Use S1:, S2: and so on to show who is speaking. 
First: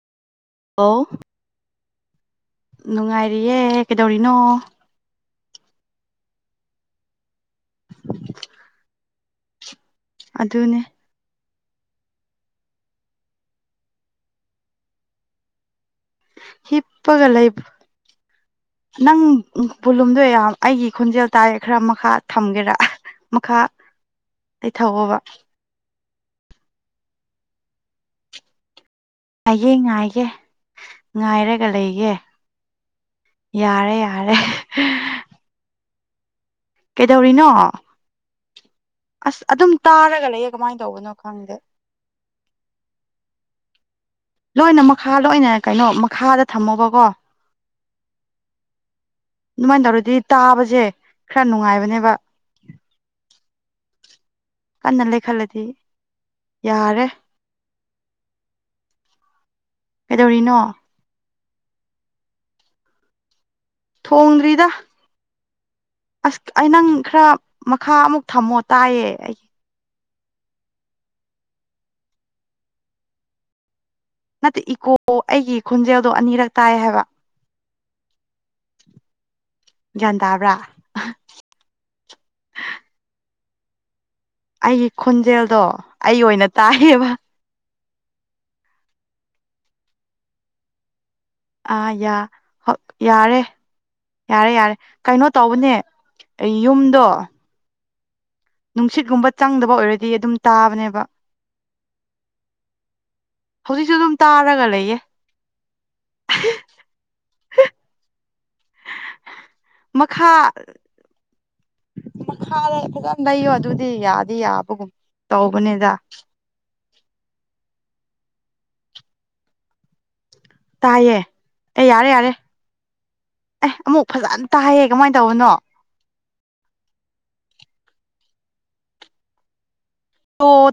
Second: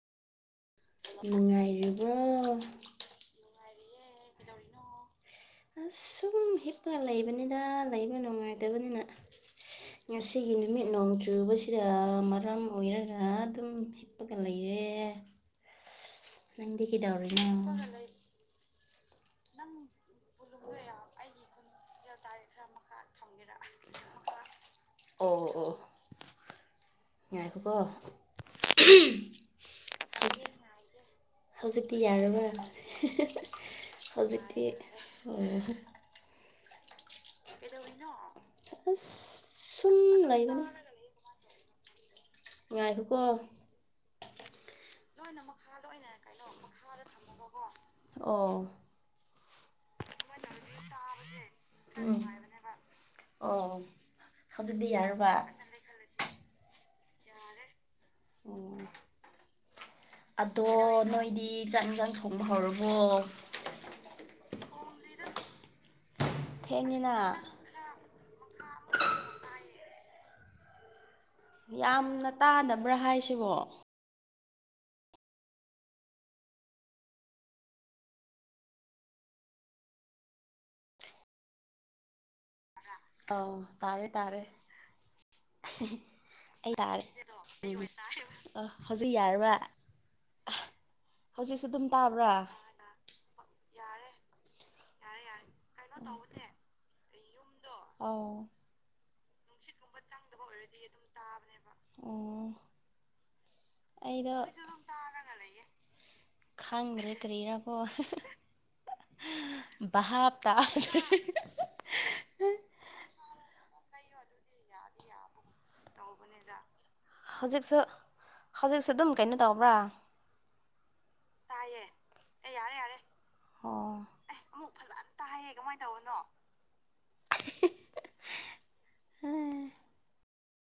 S1: ꯑꯣ
S2: ꯉꯥꯏꯔꯤꯕ
S1: ꯅꯨꯡꯉꯥꯏꯔꯤꯌꯦ ꯀꯩꯗꯧꯔꯤꯅꯣ
S2: ꯑꯁꯨꯝ ꯍꯤꯄ ꯂꯩꯕꯅꯤꯗ ꯂꯩꯕ ꯅꯨꯡꯉꯥꯏꯇꯕꯅꯤꯅ ꯉꯁꯤꯒꯤ
S1: ꯑꯗꯨꯅꯦ
S2: ꯅꯨꯃꯤꯠ ꯅꯣꯡ ꯆꯨꯕꯁꯤ ꯁꯤꯗ ꯃꯔꯝ ꯑꯣꯏꯔꯒ ꯑꯗꯨꯝ ꯍꯤꯞꯄꯒ ꯂꯩꯔꯦ ꯅꯗꯤ
S1: ꯍꯤꯞꯄꯒ
S2: ꯀꯗꯧꯔꯤꯅꯦ
S1: ꯂꯩꯕ ꯅꯪ ꯄꯨꯂꯨꯝꯗꯣꯏ ꯌꯥꯝ ꯑꯩꯒꯤ ꯈꯣꯟꯖꯦꯜ ꯇꯥꯏꯔ ꯈꯔ ꯃꯈꯥ ꯊꯝꯒꯦꯔꯥ ꯃꯈꯥ ꯂꯩ ꯊꯑꯣꯕ
S2: ꯉꯏꯀꯀꯣ
S1: ꯍꯌꯦꯡ ꯉꯥꯏꯒꯦ ꯉꯥꯏꯔꯒ
S2: ꯍꯧꯖꯤꯛꯇꯤ
S1: ꯂꯩꯒꯦ
S2: ꯌꯥꯔꯕ꯭ꯔꯥ
S1: ꯌꯥꯔꯦ ꯌꯥꯔꯦ
S2: ꯍꯧꯖꯤꯛꯇꯤ ꯑꯣ
S1: ꯀꯩꯗꯧꯔꯤꯅꯣ
S2: ꯑꯁ
S1: ꯑꯁ ꯑꯗꯨꯝ
S2: ꯁꯨꯝ
S1: ꯇꯥꯔꯒ ꯂꯩꯌꯦ ꯀꯃꯥꯏꯅ ꯇꯧꯕꯅꯣ ꯈꯪꯗꯦ
S2: ꯉꯥꯏ ꯈꯀ
S1: ꯂꯣꯏꯅ ꯃꯈꯥ ꯂꯣꯏꯅ ꯀꯩꯅꯣ ꯃꯈꯥꯗ ꯊꯝꯃꯣꯕꯀꯣ
S2: ꯑꯣ
S1: ꯑꯗꯨꯃꯥꯏꯅ ꯇꯧꯔꯗꯤ ꯇꯥꯕꯁꯦ ꯈꯔ ꯅꯨꯡꯉꯥꯏꯕꯅꯦꯕ
S2: ꯑ
S1: ꯀꯟꯅ ꯂꯩꯈꯠꯂꯗꯤ ꯌꯥꯔꯦ
S2: ꯎ
S1: ꯀꯩꯗꯧꯔꯤꯅꯣ
S2: ꯑꯗ ꯅꯣꯏ ꯍꯥꯏꯗꯤ ꯆꯥꯛ ꯌꯦꯟꯁꯥꯡ ꯊꯣꯡꯕ ꯍꯧꯔꯕꯣ
S1: ꯊꯣꯡꯗ꯭ꯔꯤꯗ ꯑꯁ ꯑꯩ ꯅꯪ ꯈꯔ
S2: ꯊꯦꯡꯉꯤꯅ
S1: ꯃꯈꯥ ꯑꯃꯨꯛ ꯊꯝꯃꯣ ꯇꯥꯏꯌꯦ ꯑꯩꯒꯤ
S2: ꯌꯥꯝꯅ ꯇꯥꯗꯕ꯭ꯔꯥ ꯍꯥꯏꯁꯤꯕꯣ
S1: ꯅꯠꯇꯦ ꯏꯀꯣ ꯑꯩꯒꯤ ꯈꯣꯟꯖꯦꯜꯗꯣ ꯑꯅꯤꯔꯛ ꯇꯥꯏ ꯍꯥꯏꯕ ꯒ꯭ꯌꯥꯟ ꯇꯥꯕ꯭ꯔꯥ
S2: ꯑꯥꯎ ꯇꯥꯔꯦꯠ
S1: ꯑꯩꯒꯤ ꯈꯣꯟꯖꯦꯜꯗꯣ ꯑꯩ ꯑꯣꯏꯅ
S2: ꯑꯩ ꯇꯥꯔꯦ
S1: ꯇꯥꯏꯌꯦꯕ
S2: ꯑ ꯍꯧꯖꯤꯛ ꯌꯥꯔꯕ
S1: ꯑꯥ ꯌꯥ ꯍ ꯌꯥꯔꯦ ꯌꯥꯔꯦ ꯌꯥꯔꯦ ꯀꯩꯅꯣ ꯇꯧꯕꯅꯦ ꯑꯩ ꯌꯨꯝꯗꯣ
S2: ꯑ
S1: ꯅꯨꯡꯁꯤꯠꯀꯨꯝꯕ ꯆꯪꯗꯕ ꯑꯣꯏꯔꯗꯤ ꯑꯗꯨꯝ ꯇꯥꯕꯅꯦꯕ
S2: ꯑꯣ
S1: ꯍꯧꯖꯤꯛꯁꯨ ꯑꯗꯨꯝ ꯇꯥꯔꯒ ꯂꯩꯌꯦ
S2: ꯈꯥꯡꯗ꯭ꯔꯦ ꯀꯔꯤꯔꯥꯀꯣ
S1: ꯃꯈꯥ ꯃꯈꯥꯗ ꯈꯤꯇꯪ ꯂꯩꯌꯣ ꯑꯗꯨ ꯗꯤ ꯌꯥꯗꯤ ꯌꯥꯕꯒꯨꯝ ꯇꯧꯕꯅꯤꯗ
S2: ꯍꯧꯖꯤꯛꯁꯨ ꯍꯧꯖꯤꯛꯁꯨ ꯑꯗꯨꯝ ꯀꯩꯅꯣ ꯇꯧꯕ꯭ꯔꯥ
S1: ꯇꯥꯏꯌꯦꯦ ꯑꯦ ꯌꯥꯔꯦ ꯌꯥꯔꯦ ꯑꯦ
S2: ꯑꯣ
S1: ꯑꯃꯨꯛ ꯐꯖꯅ ꯇꯥꯏꯌꯦꯦ ꯀꯃꯥꯏꯅ ꯇꯧꯕꯅꯣ
S2: [inaudible] ꯑꯝ
S1: ꯇꯣ